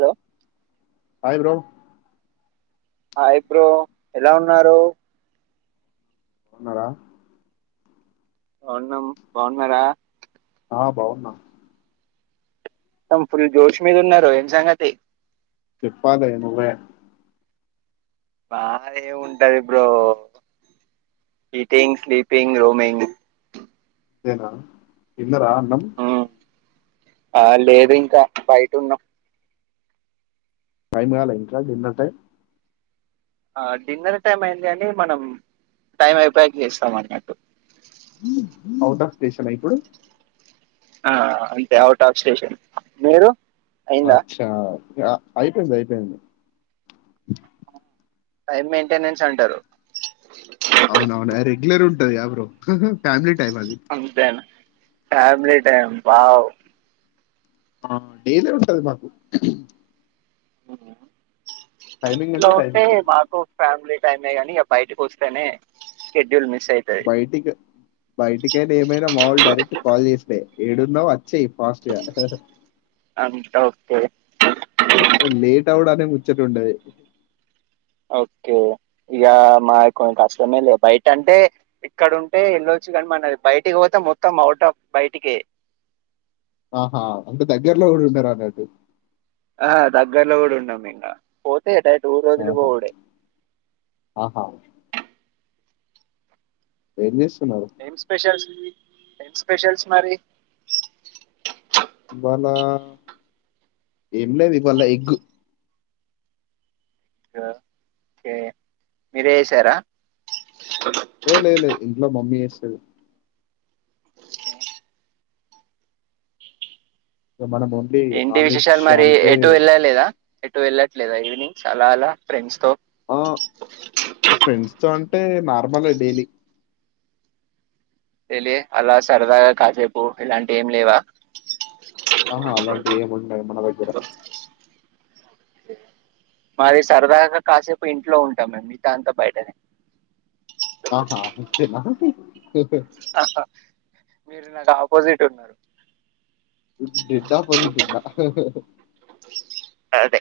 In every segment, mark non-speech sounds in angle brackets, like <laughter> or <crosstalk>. Hello hi bro ఆ hi bro ఎలా ఉన్నారు పోన్నార అవున్నా బాగున్నార ఆ బాగున్నా తమ్ ఫుల్ జోష్ మీద ఉన్న రోహన సంగతి చెప్పాలా ఎను్వ బాగా ఏ ఉంటది ఇప్పు్రో హీటింగ్ స్లీపింగ్ రూమింగ్ ఏనా ఇన్నరా అన్నం ఉమ్ ఆ లేదు ఇంకా బయట ఉన్నాం పైమి కాలా ఇంకా విన్నట్టే ఆ డిన్నర్ టైమ్ అయింది కాని మనం టైం అయిపోయాక చేస్తాం అన్నట్టు తీస్తున్న ఇప్పుడు ఆ అంతే ఔట్ ఆఫ్ స్టేషన్ మీరు అయిందా అచ్చా య అయిపోయింది అయిపోయింది టైం మెయింటెనెన్స్ అంటారు కొత్తది ఆ బ్రో ఉమ్మ్ ఫ్యామిలీ టైం అది అంతేనా ఫ్యామిలీ టైం వావ్ ఆ డైలీ ఉంటది మాకు హు హూ టైమింగ్ ఇంట్ల అంటే ఉంటే టైమింగ్ మాకు ఫ్యామిలీ టైమే గాని ఇగ బయటకి వస్తేనే షెడ్యూల్ మిస్ అయితది బయటిక్ బయటికే ఏమైనా మా వాళ్లు డైరెక్ట్ కాల్ చేస్తే ఏడు న్నావ్ అని వచ్చేయ్ ఫాస్ట్ గా అంటారు అంత ఓకే లేట్ ఇంట్ల గుడా అదే ముచ్చట ఉంటది ఓకే ఇగ మాది కొంచం కష్టమే లే బయట అంటే ఇక్కడుంటే ఎలొచ్చు గాని మనది బయటికి పోతే మొత్తం అవుట్ ఆఫ్ బయటికే ఆహా అంటే దగ్గరలో గుడా ఉండరు అన్నట్టు ఆ దగ్గర్లో గుడా ఉండం ఇంగ పోతే అంతే డైరెక్ట్ ఊరు ఆహా వదిలిపోవుడే ఆహా ఏం చేస్ ఏం స్పెషల్స్ ఏం స్పెషల్స్ మరి ఇవాళ ఏం లేదు ఇవాళ ఎగ్ ఎగ్గా ఓకే మీరే చేశారా ఏ లే లే లేదు ఇంట్లో మమ్మీ చేస్తది ఇగ మనం ఓన్లీ ఏంటి నాన్ వెజ్ విశేషాలు మరి అంటే ఎటు వెళ్ళలేదా ఎటు వెళ్లట్లేదా ఈవినింగ్స్ అలా అలా ఫ్రెండ్స్ తో ఆ ఫ్రెండ్స్ తో అంటే నార్మలే డైలీ ఎల్లి అలా సరదాగా కాసేపు ఇలాంటివి ఏం లేవా ఆహా అలాంటివి ఏముండవు మన దగ్గర మరీ సరదాగా కాసేపు ఇంట్లో ఉంటాం మేం మీతాదంతా బయటనే ఆహా ఇంతేనా హ్మ్ ఆహా మీరు నాకు ఆపోజిట్ ఉన్నరు నీకు డెడ్ ఆపోజిట్ ఉన్న అదే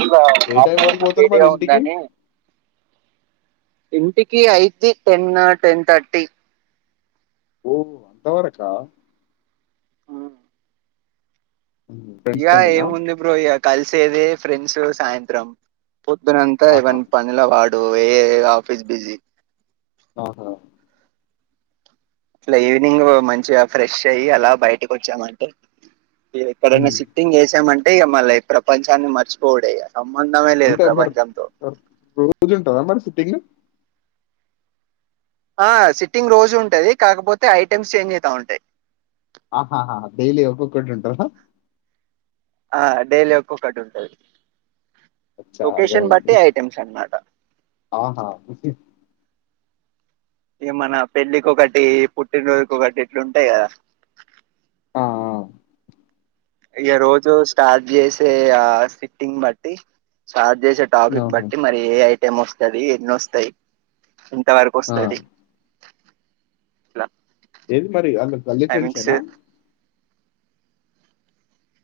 ఇంకా ఏ ఆప టైం వరకు మొత్తం పోతారు మరి వేడిగా ఇంటికి? ఉందని ఇంటికి అయిద్ది టెన్ను టెన్ థర్టీ ఓ అంతవరకా ఇగ ఫ్రెండ్స్ తోనేనా? ఏంముంది బ్రో ఇగ కల్ సేదే ఫ్రెండ్స్ సాయంత్రం పొద్దునంతా ఆహా ఎవన్ పనిల వాడ్ డో ఏ ఏ ఆఫీస్ బిజి ఆహా ఇట్లా ఈవినింగ్ మంచిగా ఫ్రెష్ అయి అలా బయటకి వచ్చామంటే ఈరు ఇక్కడున్న హ్మ్ సిట్టింగ్ ఏసామంటే మళ్ళా ఈ ప్రపంచాన్ని మర్చిపోవుడేగా ఉంటాద్ మరి మరి రోజు ఉంటందా మరి టిన్ ఆ సిట్టింగ్ రోజు ఉంటది కాకపోతే ఐటెమ్స్ చేంజ్ అవుతా ఉంటాయ్ ఆహా హ డైలీ ఒకోకటి ఉంటదా ఆ డైలీ ఒక్కొక్కటి ఉంటది అచ్చ లొకేషన్ బట్టి అర్ధమంది ఐటమ్స్ అన్నమాట ఆహా ఇగ మన పెళ్ళకోకటి పుట్టినరోజుకి ఒకటి ఇట్లుంటాయి కదా ఆ ఆ ఇగ రోజు స్టార్ట్ చేసే ఆ సిట్టింగ్ బట్టి స్టార్ట్ చేసే టాపిక్ ఆహా బట్టి మరి ఏ ఐ టెమోస్తది ఎన్నోస్తాయి ఇంత వరకు ఆ వస్తది లా ఏది మరి వాళ్ళు గల్లీ ఫ్రెండ్స్ ఏనా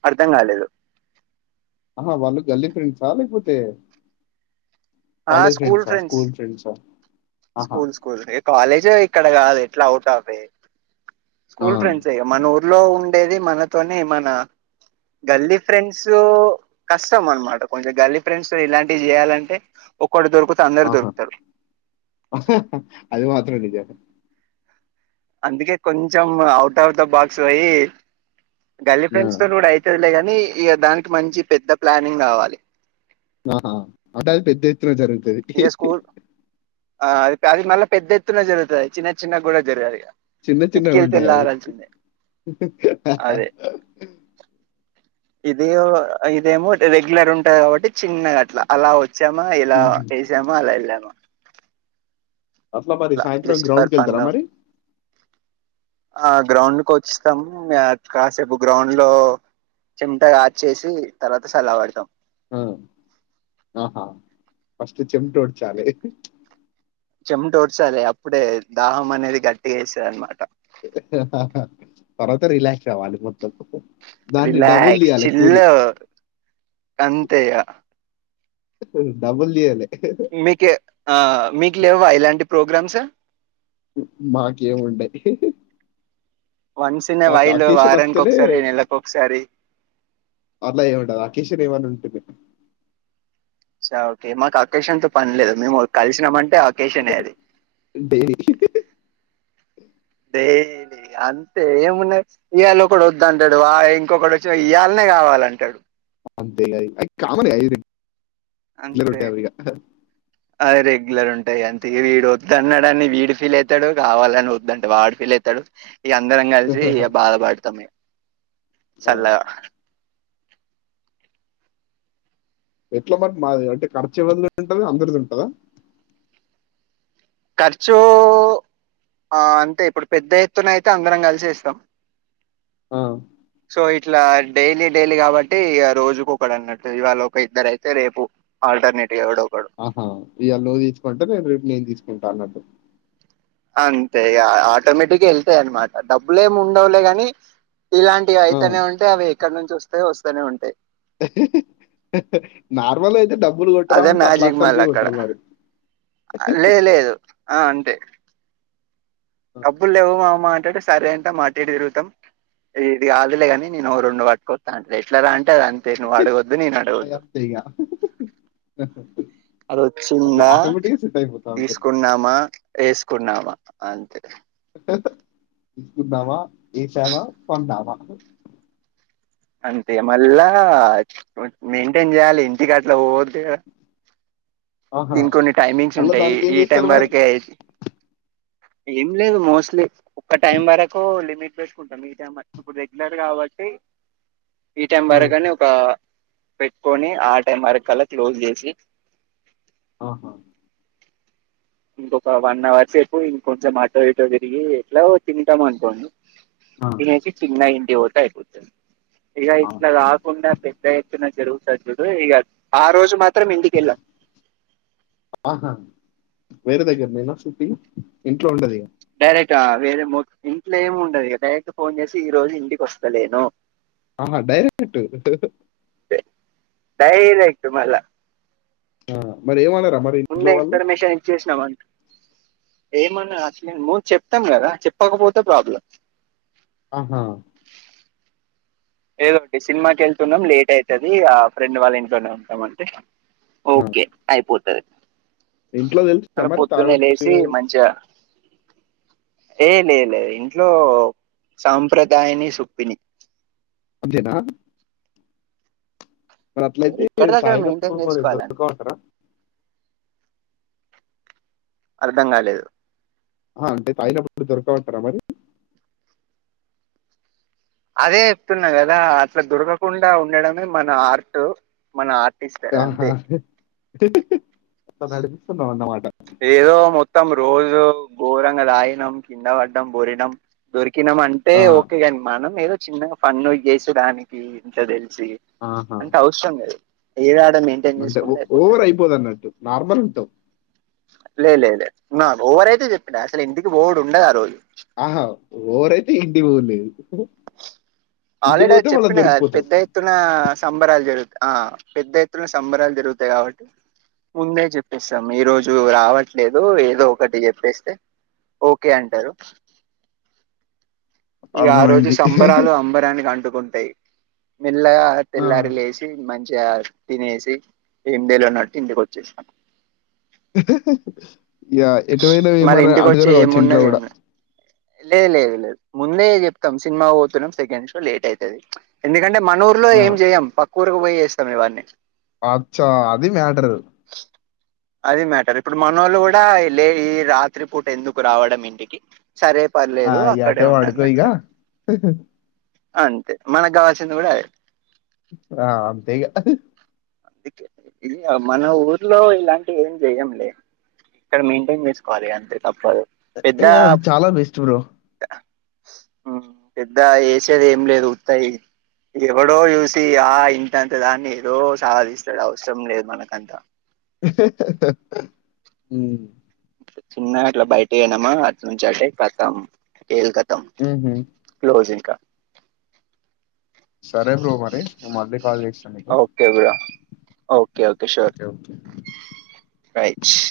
అర్ధం కాలేదు ఆహా వాళ్ళు గల్లీ ఫ్రెండ్స్ ఆ లేకపోతే ఆ కాలేజ్ ఫ్రెండ్సా ఫ్రెండ్స్ స్కూల్ ఫ్రెండ్సా ఆహా! స్కూల్ స్కూల్ ఏ కలేజె ఇక్కడ కాదు ఎట్లా అవుట్ ఆఫే ఆ! స్కూల్ ఫ్రెండ్స్ ఇగ మన ఊర్లో ఉన్ తెరిగేది మనతోనే మన గల్లీ ఫ్రెండ్స్ కష్టం అనమాట కొంచెం గల్లీ ఫ్రెండ్స్ ఇలాంటివి చేయాలంటే ఓ ఒకడు దొరుకుతె అందరు ఆహా! దొరుకుతారు అది మాత్రం నిజమే అందుకే కొంచెం ఔట్ ఆఫ్ ద బాక్స్ అయ్యి గల్లీ ఆ! ఫ్రెండ్స్ తోని కూడా అయితేలేగాని ఇగ దానికి మంచి పెద్ద ప్లానింగ్ కావాలి ఆహా అదే పెద్ద <unintelligible> జరుగుతది ఆ అ అది మళ్ళీ పెద్ద ఎత్తున జరుగుతది చిన్న చిన్న కూడా జరుగాదు ఇగ చిన్న చిన్నగా ఉంటయి అవి మ్మ్ అదే హు ఇది ఇదేమో రెగ్యులర్ ఉంటది కాబట్టి చిన్నగా అట్లా అలా వచ్చు చ్చమా ఇలా హుహు. ఏసమా అలా ఎల్లామా అట్లమరి సాయంత్రం జస్ట్ గ్రౌండ్ ఫర్ ఫన్ కెళ్తారా మరి ఆ గ్రౌండ్కి వచ్చినాము కాసేపు గ్రౌండ్ లో చెమటా ఆచేసి తర్వాత సళ్ళ పడ్డం మ్మ్ హ్మ్ హు ఫస్ట్ చెమటోడ్చలి చెముటోడ్చాలి అప్పుడే దాహం అనేది గట్టిగా ఎస్తది అనమాట తర్వాత రిలక్స్ అవ్వాలి మో రిలాక్స్ కూలి. చిల్లు గంతే ఇగ డబ్బల్ దియాలే మీకే ఆ మీకు లేవా ఇలాంటి ప్రోగ్రామ్స్ మాకేం ఉంటాయి వన్స్ ఇన్ ఏ వైలు వారానికి ఒక్కసారి నెలకు ఒక్కసారి అట్లా ఏముండదు. అకేషన్ ఏమన్నా ఉంటుంది. స ఓకే మాకు అకేషన్ తో పనిలేదు మేము కలిసినామంటే కేషనే అది డే లే అంతే ఏమున్నది ఇవాళ ఒకడు వద్దు అంటాడు వా ఇంకొకడు వచ్చి ఇయాళనే కావాలంటడు అంత ఇగ ఈ అయి కామనే అయ్యి ఇట్లనే ఉంటారిగ ఆ రెగ్యులర్ ఉంటాయి గంతే ఇగ వీడు వద్దు అన్నాడు అని వీడు ఫీల్ అవుతాడు కావాలని వద్దంటే వాడు ఫీల్ అవుతాడు ఇగ అందరం కలిసి ఇగ బాధ పడతాం ఆ, సల్లా ఎట్ల మరి మాది అంటే ఖర్చు ఎవ్వరిది ఉంటది అందరిది ఉంటదా ఖర్చు ఆ అంటే ఇప్పుడు పెద్ద ఎత్తున అయితే అందరం కలిసి ఏస్తాం ఆ ఇట్లా డైలీ డైలీ కాబట్టి రోజుకు ఒకడు అన్నట్టు ఇవాళ ఒక ఇద్దరు అయితే రేపు ఆల్టర్నేట్ ఆహా ఇయ్యాల నువ్వు తీసుకుంటే రేపు రేప్ నేన్ తిసుకు ఇంటర్నెట్ అంతే ఇగ ఆటోమేటిక్ గా ఎల్తయ్ అనమాట డబ్బులేమి ఉండవులే గాని ఇలాంటివి ఆ, అయితనే ఉంటాయ్ అవి ఎక్కడ నుంచి వస్తాయో వస్తాయి వస్తనే ఉంటాయ్ నార్మల్ అయితే డబ్ అదే కొట్టారంట అట్లసలు కొట్టరు మరి లే లేదు ఆ అంటే డబ్బుల్ లేవు మామా అంటే సరే అంటం అటూఇటూ తిరుగుతాం ఇది కాదులేగాని నేను రెండు పట్టుకొస్తా అంటె ఎట్లరా అంటే అద్ అంతె నువ్వు అడగద్దు నేను అవి అడగద్దు అంతే ఇక అది అట్లా వచ్చిందా ఆటోమేటిక్ గా సెట్ అయిపోతా ఉంటాయి తీసుకున్నామా వేసుకున్నామా అంతే చూద్దామ ఏసామా కొన్నామ అంతే మళ్ళా మెయింటైన్ చేయాలి ఇంటికి అట్లా పోతే ఆహా దీని కొన్ని టైమింగ్స్ మళ్ళీ ఉంటాయి దానికి ఏం ఈ ఈ టైం చేస్తారు మరి వరకే అయి ఏం లేదు మోస్ట్లీ ఒక్క టైం వరకు లిమిట్ పెట్టుకుంటాం మీ టై ఇప్పుడు రెగ్యులర్ కాబట్టి ఈ టైం ఆ, వరకి అని ఒక పెట్టుకొని ఆ టైం వరకులా క్లోజ్ చేసి ఆహా ఇంకొక వన్ అవర్ సేపు ఇంక కొంచెం ఆటోవటో తిరిగి ఎట్లా తింటాం అనుకోండి ఆ, తినేసి చిన్నాయి ఇంటికి పోతె అయిపోతాది ఇక ఇట్లా ఆహా. కాకుండా పెద్ద ఎత్తున జరుగు ఆ రోజు మ మత్రం ఇంటికెళ్ల ఆహా వేరే దగ్గర మీేనా షుట్టి ఇంట్లో ఉండది డైరెక్ట్ వేరే ఇంట్లోమి ఉండదు డైరెక్ట్ ఫోన్ చేసి ఈ రోజు ఇంటికి వస్తాలేను ఆ డైరక్ట్ <unintelligible> డైరెక్టు మల్ల అ మరి ఎం అ ముందే ఇన్ఫర్మేషన్ ఇచ్చేసినావుంట ఏమన్నా అసలే మందు చెప్తాం కదా చెప్పకపోతే ప్రాబ్లం ఆహా లేదోండి సినిమాకి వెళ్తున్నాం లేట్ అయితది ఆ ఫ్రెండ్ వాళ్ళ ఇంట్లోనే ఉంటామ అంటే ఆ! ఓకే అయిపో సరే ఇంట్లో తెలిసి సమరి తాడుడు మంచిగా లే లేలేదు ఇంట్లో సాంప్రదాయని సొప్పిని అంతేనా మరి అట్లయితే ఎక్కడిదక్కడ మెయింటైన్ సాయంకాల చేసుకోవాలన్న ఇద్దరు కా అంటారా అర్ధం కాలేదు ఆ అంటే తాగినప్పుడు ఎప్పుడు దొరుకుతా వుంటారా మరి అదే చెప్తున్నా కదా అట్లా దొరకకుండా ఉండడమే మన ఆర్ట్ మన ఆర్ట్ ఆ అ నడిపిస్తున్నా అన్న మాట ఏదో మొత్తం రోజు ఘోరంగా తాగినం కింద పడ్డం బొరినం దొరికి కినం అంటే ఆ! ఓకేగాని మనం ఏదో చిన్నగా ఫన్ను య్యేసుడానికి ఇంతదిలి ఆహా! అంటే అవసరం అది ఏద అంటే ఓవర్ అయిపోదు అన్నట్టు నార్మల్ ఉంటావు లే లే లే నా ఓవర్ అయితే చెప్పిన అసలు ఇంటికి బోడు ఉండదు ఆ రోజు ఆహా ఓ రైతే ఇంటికి పోండి ఆల్రెడీ అది చెప్పిన కదా దొరికిపోతావు. పెద్ద ఎత్తున సంబరాలు జరుగు ఆహ్ పెద్ద ఎత్తున సంబరాలు జరుగుతాయి కాబట్టి ముందే చెప్పిస్తాం ఈరోజు రావట్లేదు ఏదో ఒకటి చెప్పేస్తే ఓకే అంటారు అర్థమైంది అంబరాలు అంబానీ అంటూ టుకుంటాయ్ మెల్లగా ఆ! తెల్లారి లేసి మం తినేసి ఏమి చేయాలో అన్నట్టు ఇంటికి వచ్చేసాం ఇక ఎటువైనవి ఏమో మళ్ళీ ఇంటికి వచ్చి అడుగరు కావచ్చు ఇంట్లో ఏమున్నది ఏం కూడా లేదు లేదు లేదు ముందే చెప్తాం సినిమాకి పోతున్నాం సెకండ్ షో లేట్ అయితది ఎందుకంటే మనూర్ లో ఆ! ఏం చేయ్యం పక్కు పోయే చేస్తాం ఇవ్వని అచ్చా అది మ్యాటరు నోళ్ళు కూడా లే ఈ రాత్రి పూట ఎందుకు రావడం ఇంటికి సరే ఆ! పర్లేదు ఇగ అక్కడే అటే ఉండండి పడుకో ఇగ. అంటారు <unintelligible> అంతే మనకు కావాల్సింది కూడా అదే ఆహ్ అంతేగా ఇంగ మన ఊర్లో ఇలాంటి ఏం చెయ్యం లే ఇక్కడ మెయింటైన్ చేసుకోవాలి అంతే తప్పదు పెద్ద ఏ అది చాలా బెస్ట్ బ్రో. పెద్ద ఏసేది ఏం లేదు ఉత్తయి ఎవడో చూసి ఆహ్ ఇంతంత దాన్ని ఏదో సాధిస్తాడు అవసరం లేదు మనకంతా <unintelligible> చిన్నగ అట్లా బయటకి పోయినామా అట్ నుంచి అంటే కతాం కేల్ కతా హమ్ హమ్ రోజ్ ఇంక సరే బ్రో మరి నే మళ్ళీ కాల్ చేస్తాను నీకు okay bro okay okay sure right